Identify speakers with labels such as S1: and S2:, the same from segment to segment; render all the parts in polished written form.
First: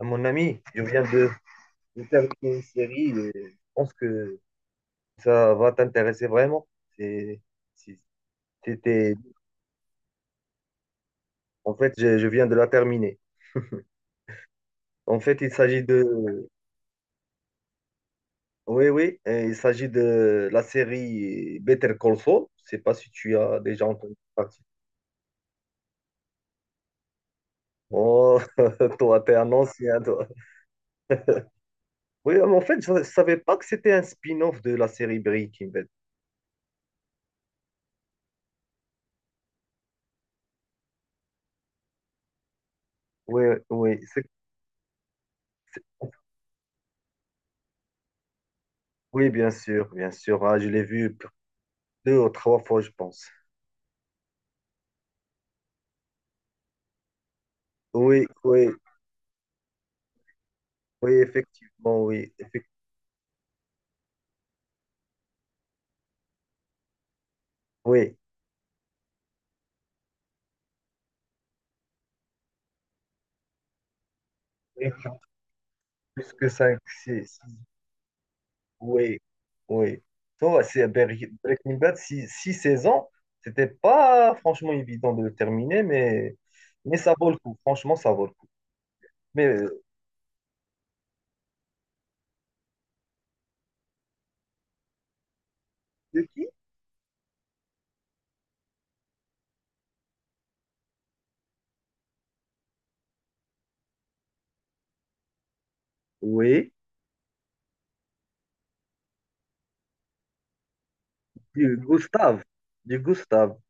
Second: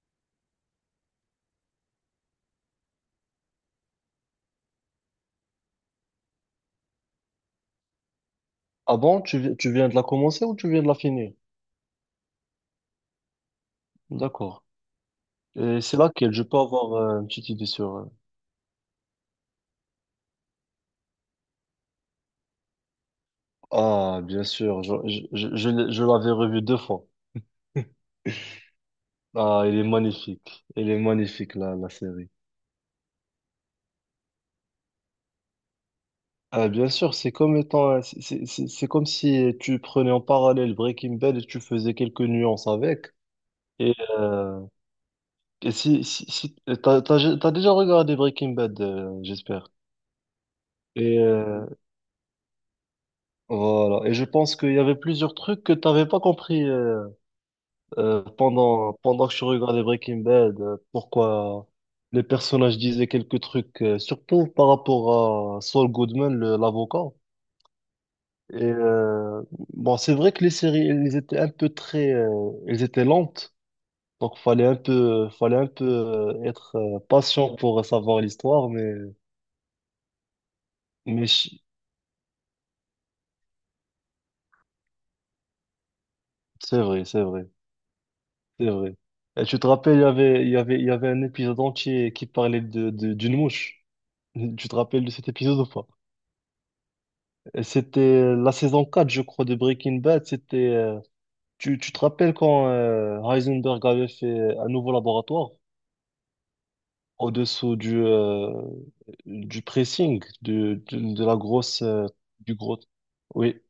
S1: Mon ami, je viens de terminer une série et je pense que ça va t'intéresser vraiment. C'est, si
S2: Ah
S1: t'étais-
S2: bon, tu, vi- tu viens de la commencer ou tu viens de la finir?
S1: en fait, je viens de la terminer.
S2: D'accord.
S1: En fait,
S2: Et c'est laquelle? Je peux avoir une petite idée sur.
S1: oui, oui, il s'agit de la série Better Call Saul. Je sais pas si tu as déjà entendu
S2: Ah, bien
S1: parler.
S2: sûr, je l'avais revue deux fois.
S1: Oh, toi, t'es un
S2: Ah, elle est
S1: ancien, toi.
S2: magnifique. Elle est magnifique, la série.
S1: Oui, mais en fait, ne savais pas que c'était un spin-off de la série Breaking Bad.
S2: Ah, bien sûr, c'est comme si tu prenais en parallèle Breaking Bad et tu faisais quelques nuances avec.
S1: Oui,
S2: Et,
S1: oui,
S2: euh, et si t'as déjà regardé Breaking Bad,
S1: oui, bien
S2: j'espère.
S1: sûr, bien sûr. Ah, je l'ai vu
S2: Et, euh,
S1: deux ou trois fois, je pense.
S2: Voilà. Et je pense qu'il y avait plusieurs trucs que t'avais pas compris
S1: Oui, oui,
S2: pendant que je regardais Breaking Bad.
S1: oui,
S2: Pourquoi
S1: effectivement,
S2: les personnages disaient quelques trucs, surtout par rapport à Saul Goodman, l'avocat.
S1: oui,
S2: Et bon, c'est vrai que les séries, elles étaient un peu elles étaient lentes. Donc
S1: oui,
S2: fallait un peu
S1: plus que
S2: être
S1: 5, 6,
S2: patient pour savoir l'histoire, mais
S1: oui, oui. Toi, c'est
S2: mais
S1: Ber-
S2: ch-
S1: Breaking Bad, six saisons, c'était pas franchement évident de le terminer,
S2: c'est
S1: mais
S2: vrai,
S1: ça
S2: c'est
S1: vaut le
S2: vrai.
S1: coup, franchement, ça vaut le coup.
S2: C'est vrai. Et
S1: Mais
S2: tu te rappelles, il y avait un épisode entier qui parlait d'une mouche. Tu te rappelles de cet épisode ou pas?
S1: de qui?
S2: Et c'était la saison 4 je crois, de Breaking Bad. Tu te rappelles quand Heisenberg avait fait un nouveau laboratoire
S1: Oui,
S2: au-dessous du pressing,
S1: du Gustave,
S2: du gros.
S1: du Gustave.
S2: Oui,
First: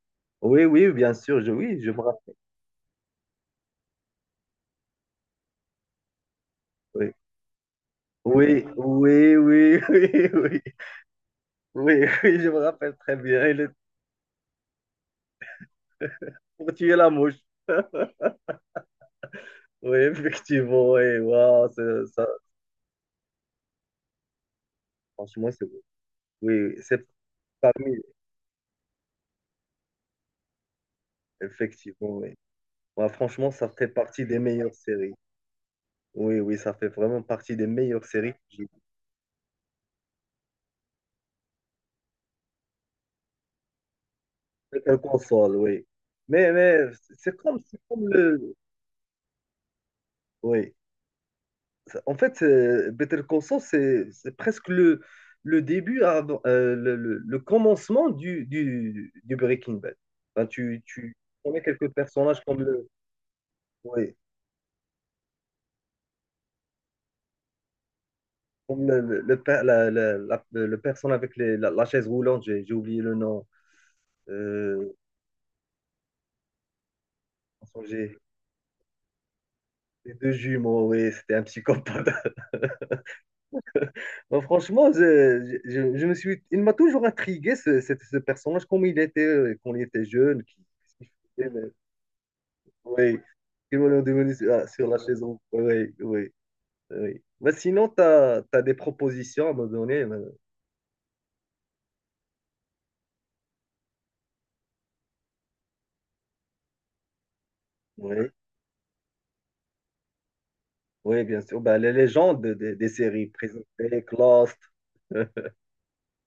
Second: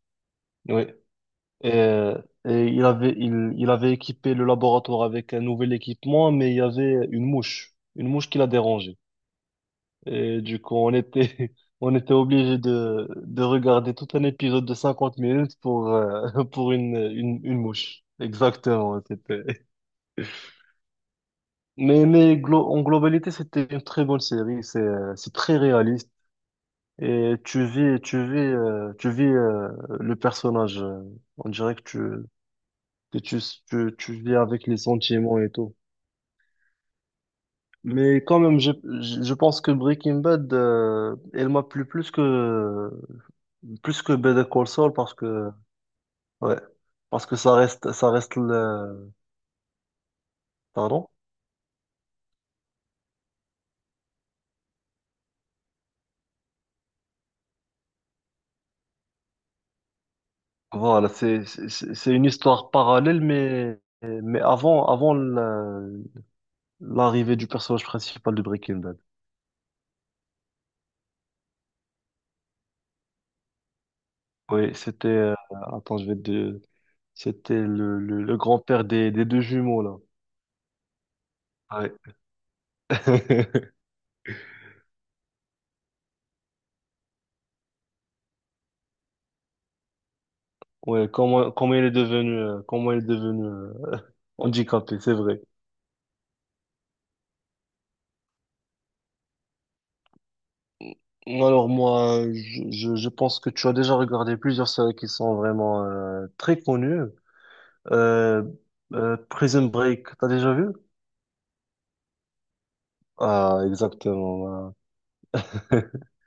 S1: Oui,
S2: oui.
S1: oui, bien sûr,
S2: Et,
S1: oui, je me
S2: euh, et il avait équipé le laboratoire avec un nouvel équipement, mais il y avait
S1: rappelle.
S2: une mouche qui l'a
S1: Oui,
S2: dérangé.
S1: oui, oui, oui, oui,
S2: Et du
S1: oui,
S2: coup, on
S1: oui,
S2: était
S1: oui, je me
S2: obligé
S1: rappelle très
S2: de
S1: bien. Il est
S2: regarder tout un épisode de 50 minutes
S1: pour
S2: pour
S1: tuer la mouche.
S2: une mouche. Exactement, c'était.
S1: Oui, effectivement, oui. Waouh,
S2: Mais,
S1: ça,
S2: mais glo- en globalité, c'était une très bonne série. C'est
S1: franchement,
S2: très
S1: c'est beau.
S2: réaliste.
S1: Oui, oui, c'est
S2: Et tu
S1: parmi,
S2: vis, tu vis, tu vis le personnage. On dirait que
S1: effectivement, oui. Ouais,
S2: que tu,
S1: franchement, ça fait
S2: tu
S1: partie
S2: vis
S1: des
S2: avec
S1: meilleures
S2: les
S1: séries.
S2: sentiments et tout.
S1: Oui, oui, ça fait vraiment partie des meilleures
S2: Mais
S1: séries que
S2: quand même,
S1: j'ai vues.
S2: je pense que Breaking Bad, elle m'a plu plus que plus que Better Call
S1: C'est
S2: Saul
S1: un
S2: parce que.
S1: console, oui.
S2: Ouais.
S1: Mais
S2: Parce que ça
S1: c'est
S2: reste
S1: comme
S2: ça reste
S1: le...
S2: le.
S1: Oui.
S2: Pardon.
S1: En fait, Better Call Saul, c'est presque le début, le commencement du Breaking Bad. Ben,
S2: Voilà,
S1: tu
S2: c'est
S1: connais quelques
S2: c'est c'est une
S1: personnages comme
S2: histoire
S1: le...
S2: parallèle, mais
S1: Oui.
S2: mais avant l'arrivée du personnage principal de Breaking
S1: Comme
S2: Bad.
S1: le personne avec la chaise roulante, j'ai oublié le nom.
S2: Oui,
S1: Euh,
S2: c'était attends, je vais te c'était
S1: enfin,
S2: le,
S1: j'ai
S2: le, le grand-père des deux jumeaux là.
S1: les deux jumeaux, oui, c'était un
S2: Ouais.
S1: psychopathe. Bon, franchement, je me suis, il m'a toujours intrigué ce personnage, comme il était quand il était jeune, qui
S2: Ouais,
S1: faisait,
S2: comment
S1: mais-
S2: comment il est devenu
S1: oui, qui voulait devenir sur, ah, sur
S2: handicapé,
S1: la
S2: c'est
S1: chaise roulante.
S2: vrai.
S1: Oui, oui, oui. Mais sinon, tu as, des propositions à me donner. Mais-
S2: Alors moi, je pense que tu as déjà regardé plusieurs séries qui sont vraiment très connues.
S1: Oui,
S2: Euh, Prison Break, t'as déjà vu?
S1: oui, bien sûr. Ben, les légendes des séries
S2: Ah,
S1: présentées,
S2: exactement.
S1: Lost,
S2: Voilà.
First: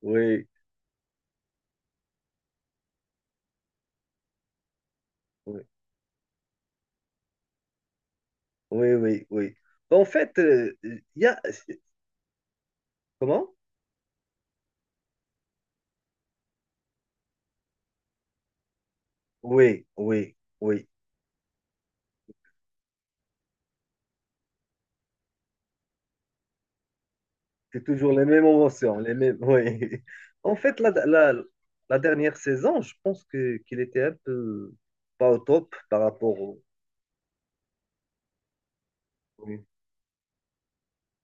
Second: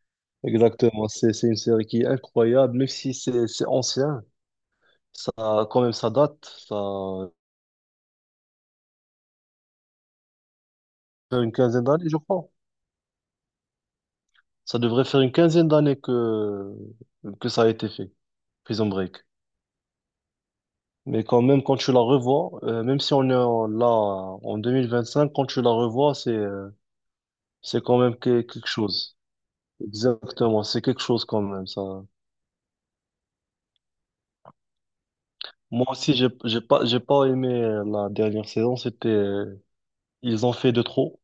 S1: oui.
S2: Exactement. C'est une série qui est incroyable, même si c'est ancien. Ça,
S1: Oui.
S2: quand même, ça date. Ça
S1: Oui, oui, oui. Bah, en fait, il y a...
S2: fait une quinzaine d'années, je crois.
S1: Comment?
S2: Ça devrait faire une quinzaine d'années que ça a été fait, Prison Break.
S1: Oui, oui, oui.
S2: Mais quand même, quand tu la revois, même si là en 2025, quand tu la revois, c'est. C'est
S1: C'est
S2: quand
S1: toujours
S2: même
S1: les
S2: que-
S1: mêmes
S2: quelque
S1: émotions, les
S2: chose.
S1: mêmes... Oui. En
S2: Exactement,
S1: fait,
S2: c'est quelque chose quand même,
S1: la
S2: ça.
S1: dernière saison, je pense que qu'il était un peu pas au top
S2: Moi
S1: par
S2: aussi,
S1: rapport au...
S2: j'ai pas aimé la dernière saison. C'était,
S1: Oui,
S2: euh, ils ont fait de trop.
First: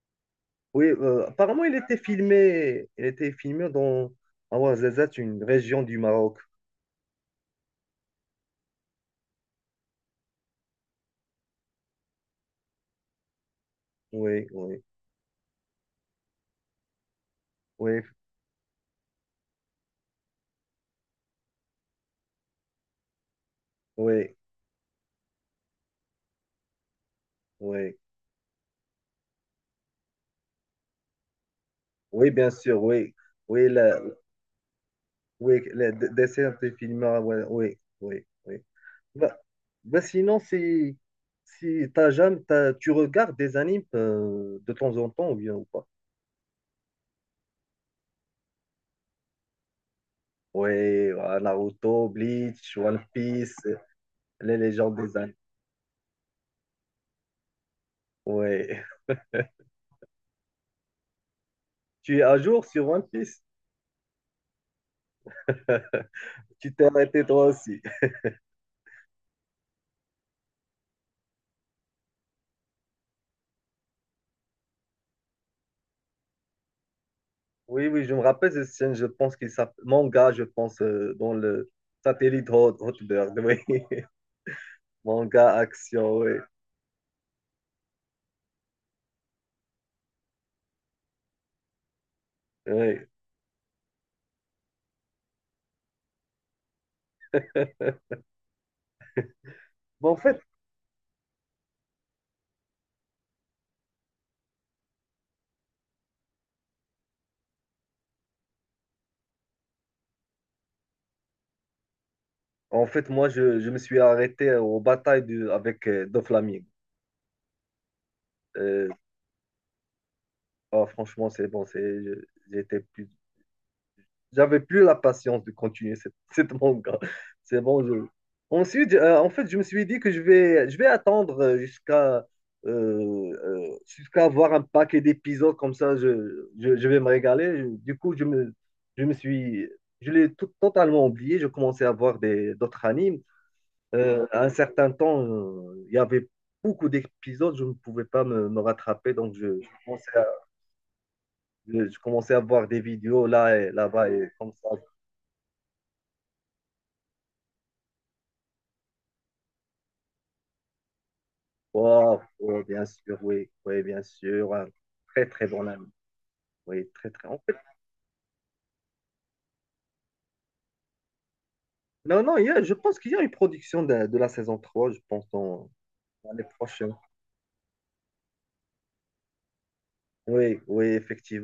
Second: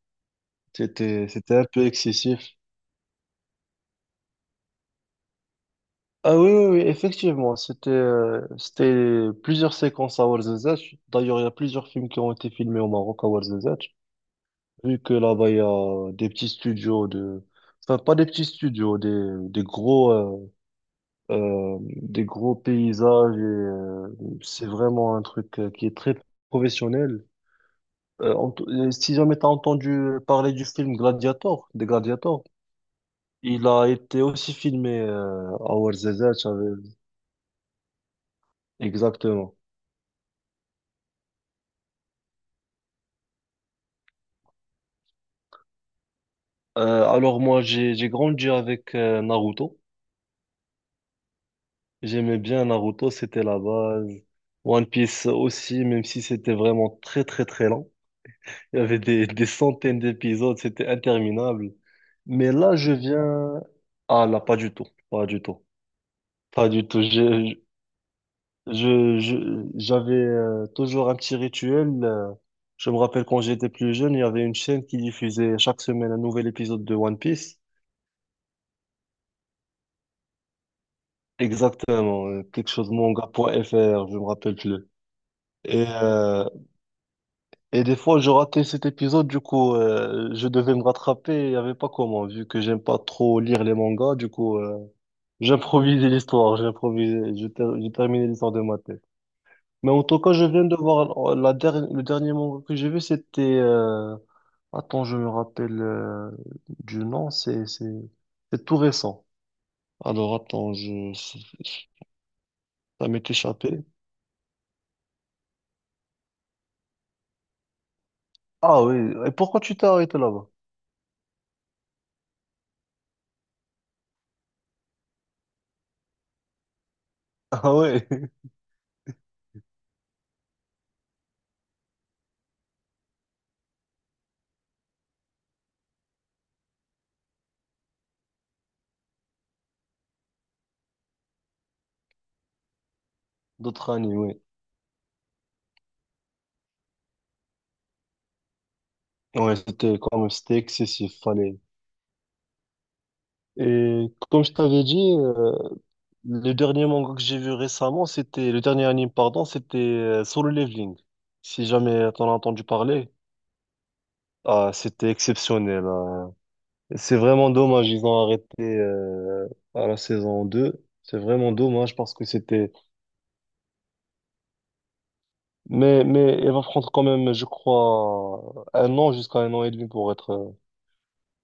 S1: oui,
S2: C'était
S1: apparemment,
S2: un peu excessif.
S1: il était filmé dans Ouarzazate, une région du
S2: Ah
S1: Maroc.
S2: oui, oui, oui, effectivement. C'était plusieurs séquences à Ouarzazate. D'ailleurs, il y a plusieurs films qui ont été filmés au Maroc à Ouarzazate.
S1: Oui, oui,
S2: Vu que là-bas, il y a des petits studios enfin,
S1: oui,
S2: pas des petits studios, des gros, euh, des gros paysages et
S1: oui,
S2: c'est vraiment un truc qui est très professionnel.
S1: oui.
S2: Si jamais t'as entendu parler du film Gladiator, des
S1: Oui,
S2: Gladiators,
S1: bien sûr, oui.
S2: il
S1: Oui,
S2: a été aussi filmé à
S1: des
S2: Ouarzazate,
S1: films,
S2: j'avais-
S1: oui, oui, oui. Bah,
S2: Exactement.
S1: bah, sinon, si t'as jamais, tu regardes des animes de temps en temps ou bien ou pas?
S2: Alors moi, j'ai grandi avec Naruto.
S1: Ouais, voilà, Naruto,
S2: J'aimais bien
S1: Bleach, One
S2: Naruto, c'était
S1: Piece,
S2: la base.
S1: les
S2: One
S1: légendes des
S2: Piece
S1: animes.
S2: aussi, même si c'était vraiment très très très lent. Il y
S1: Ouais.
S2: avait des centaines d'épisodes, c'était interminable.
S1: Tu es à
S2: Mais
S1: jour
S2: là,
S1: sur
S2: je
S1: One Piece?
S2: viens. Ah là, pas du tout, pas du tout, pas
S1: Tu t'es
S2: du tout.
S1: arrêté toi aussi.
S2: J'avais toujours un petit rituel. Je me rappelle quand j'étais plus jeune, il y avait une chaîne qui diffusait chaque semaine un nouvel épisode de One Piece.
S1: Oui, oui, je me rappelle cette scène, je pense qu'il s'appelle manga, je pense, dans le
S2: Exactement,
S1: satellite
S2: quelque chose
S1: Hotbird,
S2: manga
S1: oui.
S2: point manga.fr, je me rappelle plus.
S1: Manga
S2: Et,
S1: action, oui.
S2: euh, et des fois, je ratais cet épisode, du coup, je devais me rattraper, il n'y avait pas comment, vu que j'aime pas
S1: Oui.
S2: trop lire les mangas, du coup. J'ai improvisé l'histoire, j'ai improvisé, j'ai terminé l'histoire de ma tête. Mais en
S1: Bon,
S2: tout cas, je viens de voir le dernier manga que j'ai vu, c'était. Attends, je me rappelle du nom, c'est tout récent. Alors attends, je
S1: en
S2: ça
S1: fait, moi,
S2: m'est
S1: je me
S2: échappé.
S1: suis arrêté aux batailles du, avec Doflamingo.
S2: Ah
S1: Euh,
S2: oui, et pourquoi tu t'es arrêté là-bas?
S1: Ah franchement, c'est bon, c'est, j'étais plus, j'avais plus la patience de continuer cette, cette manga. C'est
S2: Ah
S1: bon, je.
S2: ouais,
S1: Ensuite, en fait, je me suis dit que je vais attendre jusqu'à avoir un paquet d'épisodes comme ça, je vais me régaler. Du coup, je me suis, je l'ai totalement oublié. Je commençais à voir des d'autres animes.
S2: d'autres animes,
S1: Euh,
S2: oui.
S1: à un certain temps, il y avait beaucoup d'épisodes, je ne pouvais pas me rattraper, donc
S2: Ouais, c'était quand même c'était excessif, fallait.
S1: je commençais à voir des vidéos là et
S2: Et
S1: là-bas et
S2: comme
S1: comme
S2: je
S1: ça.
S2: t'avais dit, le dernier manga que j'ai vu récemment, c'était, le dernier anime, pardon, c'était Solo Leveling. Si jamais
S1: Oh,
S2: t'en as entendu
S1: oh, bien
S2: parler,
S1: sûr, oui, oui, bien sûr. Hein.
S2: ah, c'était
S1: Très, très bon
S2: exceptionnel,
S1: ami.
S2: hein.
S1: Oui, très,
S2: C'est
S1: très. En
S2: vraiment
S1: fait,
S2: dommage, ils ont arrêté à la saison 2. C'est vraiment dommage parce
S1: non,
S2: que
S1: non,
S2: c'était.
S1: je pense qu'il y a une production de la saison 3 je pense, en-
S2: Mais
S1: l'année
S2: elle va prendre
S1: prochaine.
S2: quand même, je crois, un an jusqu'à un an et demi pour être.
S1: Oui, oui,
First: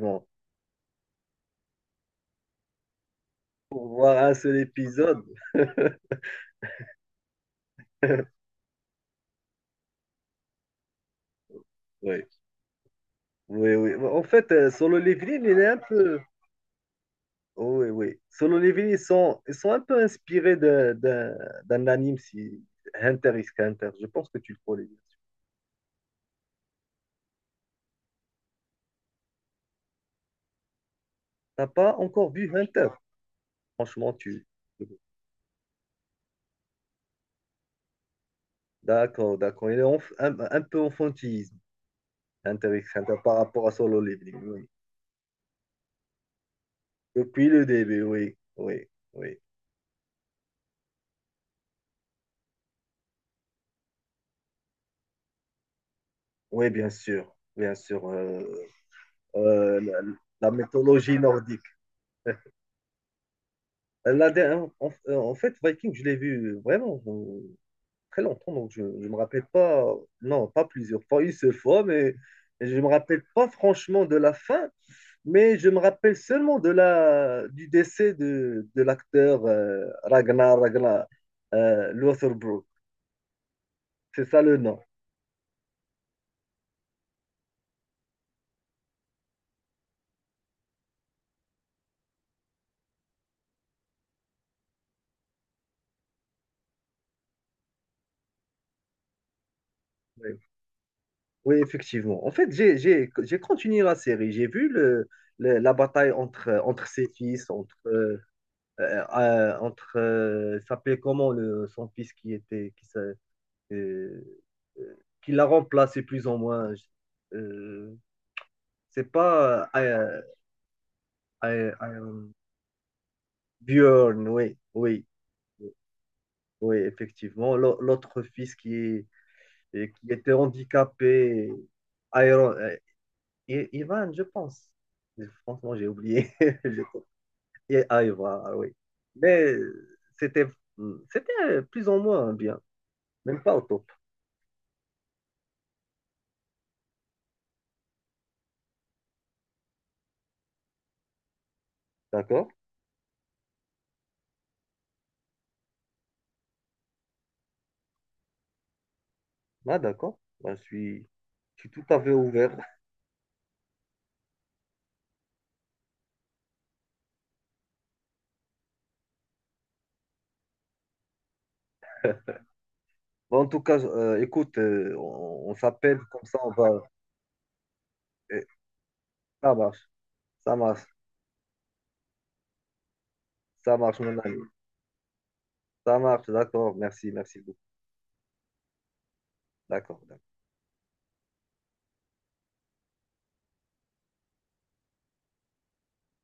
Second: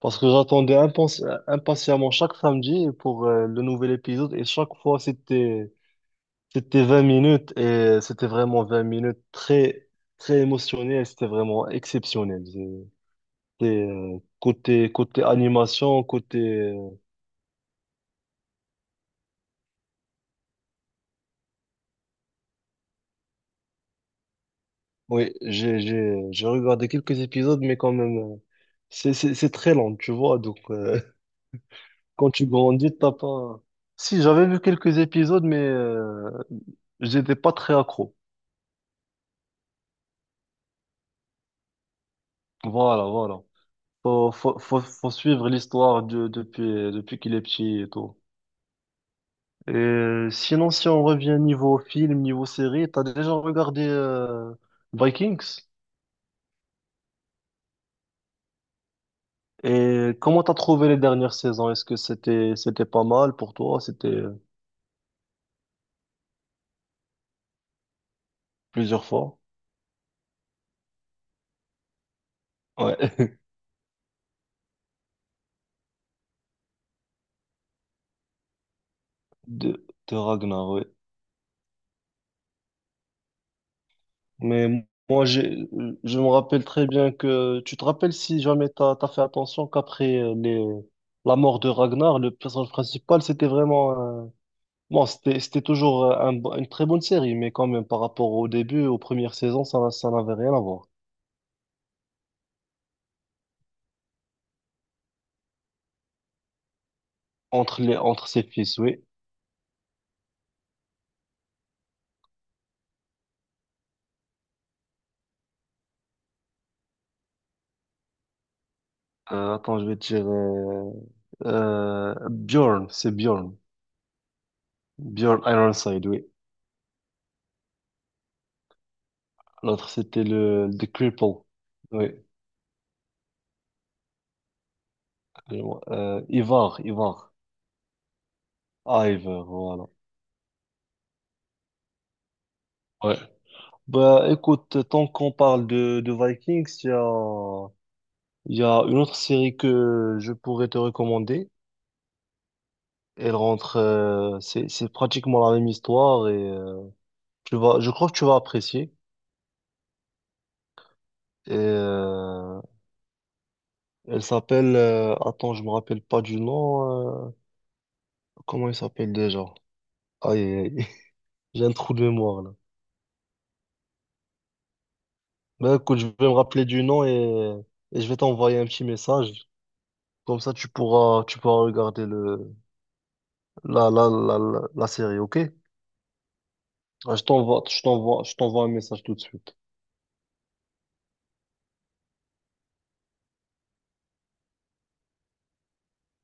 S2: Parce que impatiemment chaque samedi pour le
S1: Pour
S2: nouvel
S1: voir un
S2: épisode et
S1: seul
S2: chaque fois
S1: épisode.
S2: c'était. C'était 20 minutes et c'était vraiment 20 minutes très, très émotionnelles. C'était vraiment
S1: Oui,
S2: exceptionnel. C'était,
S1: oui, oui.
S2: euh,
S1: En fait,
S2: côté,
S1: Solo
S2: côté
S1: Leveling, il est un
S2: animation,
S1: peu.
S2: côté, euh,
S1: Oh, oui, oui. Solo Leveling, ils sont un peu inspirés d'un anime, si... Hunter x Hunter. Je pense que tu le connais.
S2: oui, j'ai regardé quelques épisodes, mais quand même, c'est très long, tu vois. Donc,
S1: T'as pas encore
S2: quand
S1: vu
S2: tu
S1: 20.
S2: grandis, t'as pas,
S1: Franchement,
S2: si
S1: tu.
S2: j'avais vu quelques épisodes, mais, j'étais pas très accro.
S1: D'accord, d'accord. Il est un peu enfantisme, intéressant
S2: Voilà,
S1: par
S2: voilà.
S1: rapport à Solo Leveling, oui.
S2: Faut suivre l'histoire depuis qu'il est
S1: Depuis le
S2: petit et
S1: début,
S2: tout.
S1: oui, oui, oui.
S2: Et sinon, si on revient niveau film, niveau série, t'as déjà regardé Vikings?
S1: Oui, bien sûr, bien sûr. Euh, la,
S2: Et comment
S1: la
S2: t'as trouvé les
S1: mythologie
S2: dernières
S1: nordique.
S2: saisons? Est-ce que c'était pas mal pour toi? C'était
S1: Euh, La
S2: euh,
S1: dernière- en, en fait, Viking, je l'ai vu vraiment très longtemps, donc je
S2: plusieurs
S1: ne me
S2: fois.
S1: rappelle pas, non, pas plusieurs fois, une seule fois, mais je ne me
S2: Ouais.
S1: rappelle pas franchement de la fin, mais je me rappelle seulement du décès de l'acteur
S2: De, de
S1: Ragnar,
S2: Ragnar, ouais.
S1: Ragnar Lothbrok. C'est ça le nom.
S2: Mais moi, je me rappelle très bien que tu te rappelles si jamais t'as fait attention qu'après les la mort de Ragnar, le personnage principal, c'était vraiment. Bon, c'était toujours un une très bonne série, mais quand même, par rapport au début, aux premières saisons, ça n'avait
S1: Oui,
S2: rien à voir.
S1: oui, effectivement. En fait, j'ai continué la série. J'ai vu la bataille entre ses fils, entre,
S2: Entre les, entre ses fils, oui.
S1: entre il s'appelait comment son fils qui était, qui, s'a- qui l'a remplacé plus ou moins. C'est pas
S2: Attends, je vais te dire,
S1: I- I- I-
S2: Bjorn, c'est Bjorn.
S1: Björn, oui, oui.
S2: Bjorn Ironside, oui.
S1: Oui, effectivement. L'autre fils
S2: L'autre,
S1: et qui
S2: c'était
S1: était
S2: The Cripple.
S1: handicapé,
S2: Oui.
S1: Iron, euh, Ivan, je pense. Mais franchement, j'ai oublié.
S2: Ivar,
S1: Je-
S2: Ivar.
S1: Et Ivan, ah oui.
S2: Ah, Ivar,
S1: Mais
S2: voilà.
S1: c'était plus ou moins bien,
S2: Ouais.
S1: même pas au top.
S2: Bah, écoute, tant qu'on parle de Vikings, il y a une autre série que je pourrais te recommander.
S1: D'accord?
S2: Elle rentre, c'est pratiquement la même histoire et tu vas, je crois que tu vas apprécier.
S1: Ah, d'accord. Ben,
S2: Et,
S1: je suis tout à fait ouvert.
S2: euh, Elle s'appelle, attends, je me rappelle pas du nom. Comment il s'appelle déjà? Aïe, aïe, aïe. J'ai un trou de mémoire là.
S1: Bon, en tout cas, écoute, on
S2: Ben écoute,
S1: s'appelle
S2: je vais
S1: comme
S2: me
S1: ça, on
S2: rappeler
S1: va.
S2: du nom et je vais
S1: eh,
S2: t'envoyer un petit message.
S1: Ça marche,
S2: Comme ça,
S1: ça marche,
S2: tu pourras regarder le,
S1: ça
S2: la,
S1: marche,
S2: la,
S1: mon
S2: la,
S1: ami.
S2: la, la série, ok?
S1: Ça marche, d'accord. Merci,
S2: Ah, Je
S1: merci beaucoup.
S2: t'envoie, je t'envoie, je t'envoie un message tout de suite.
S1: D'accord.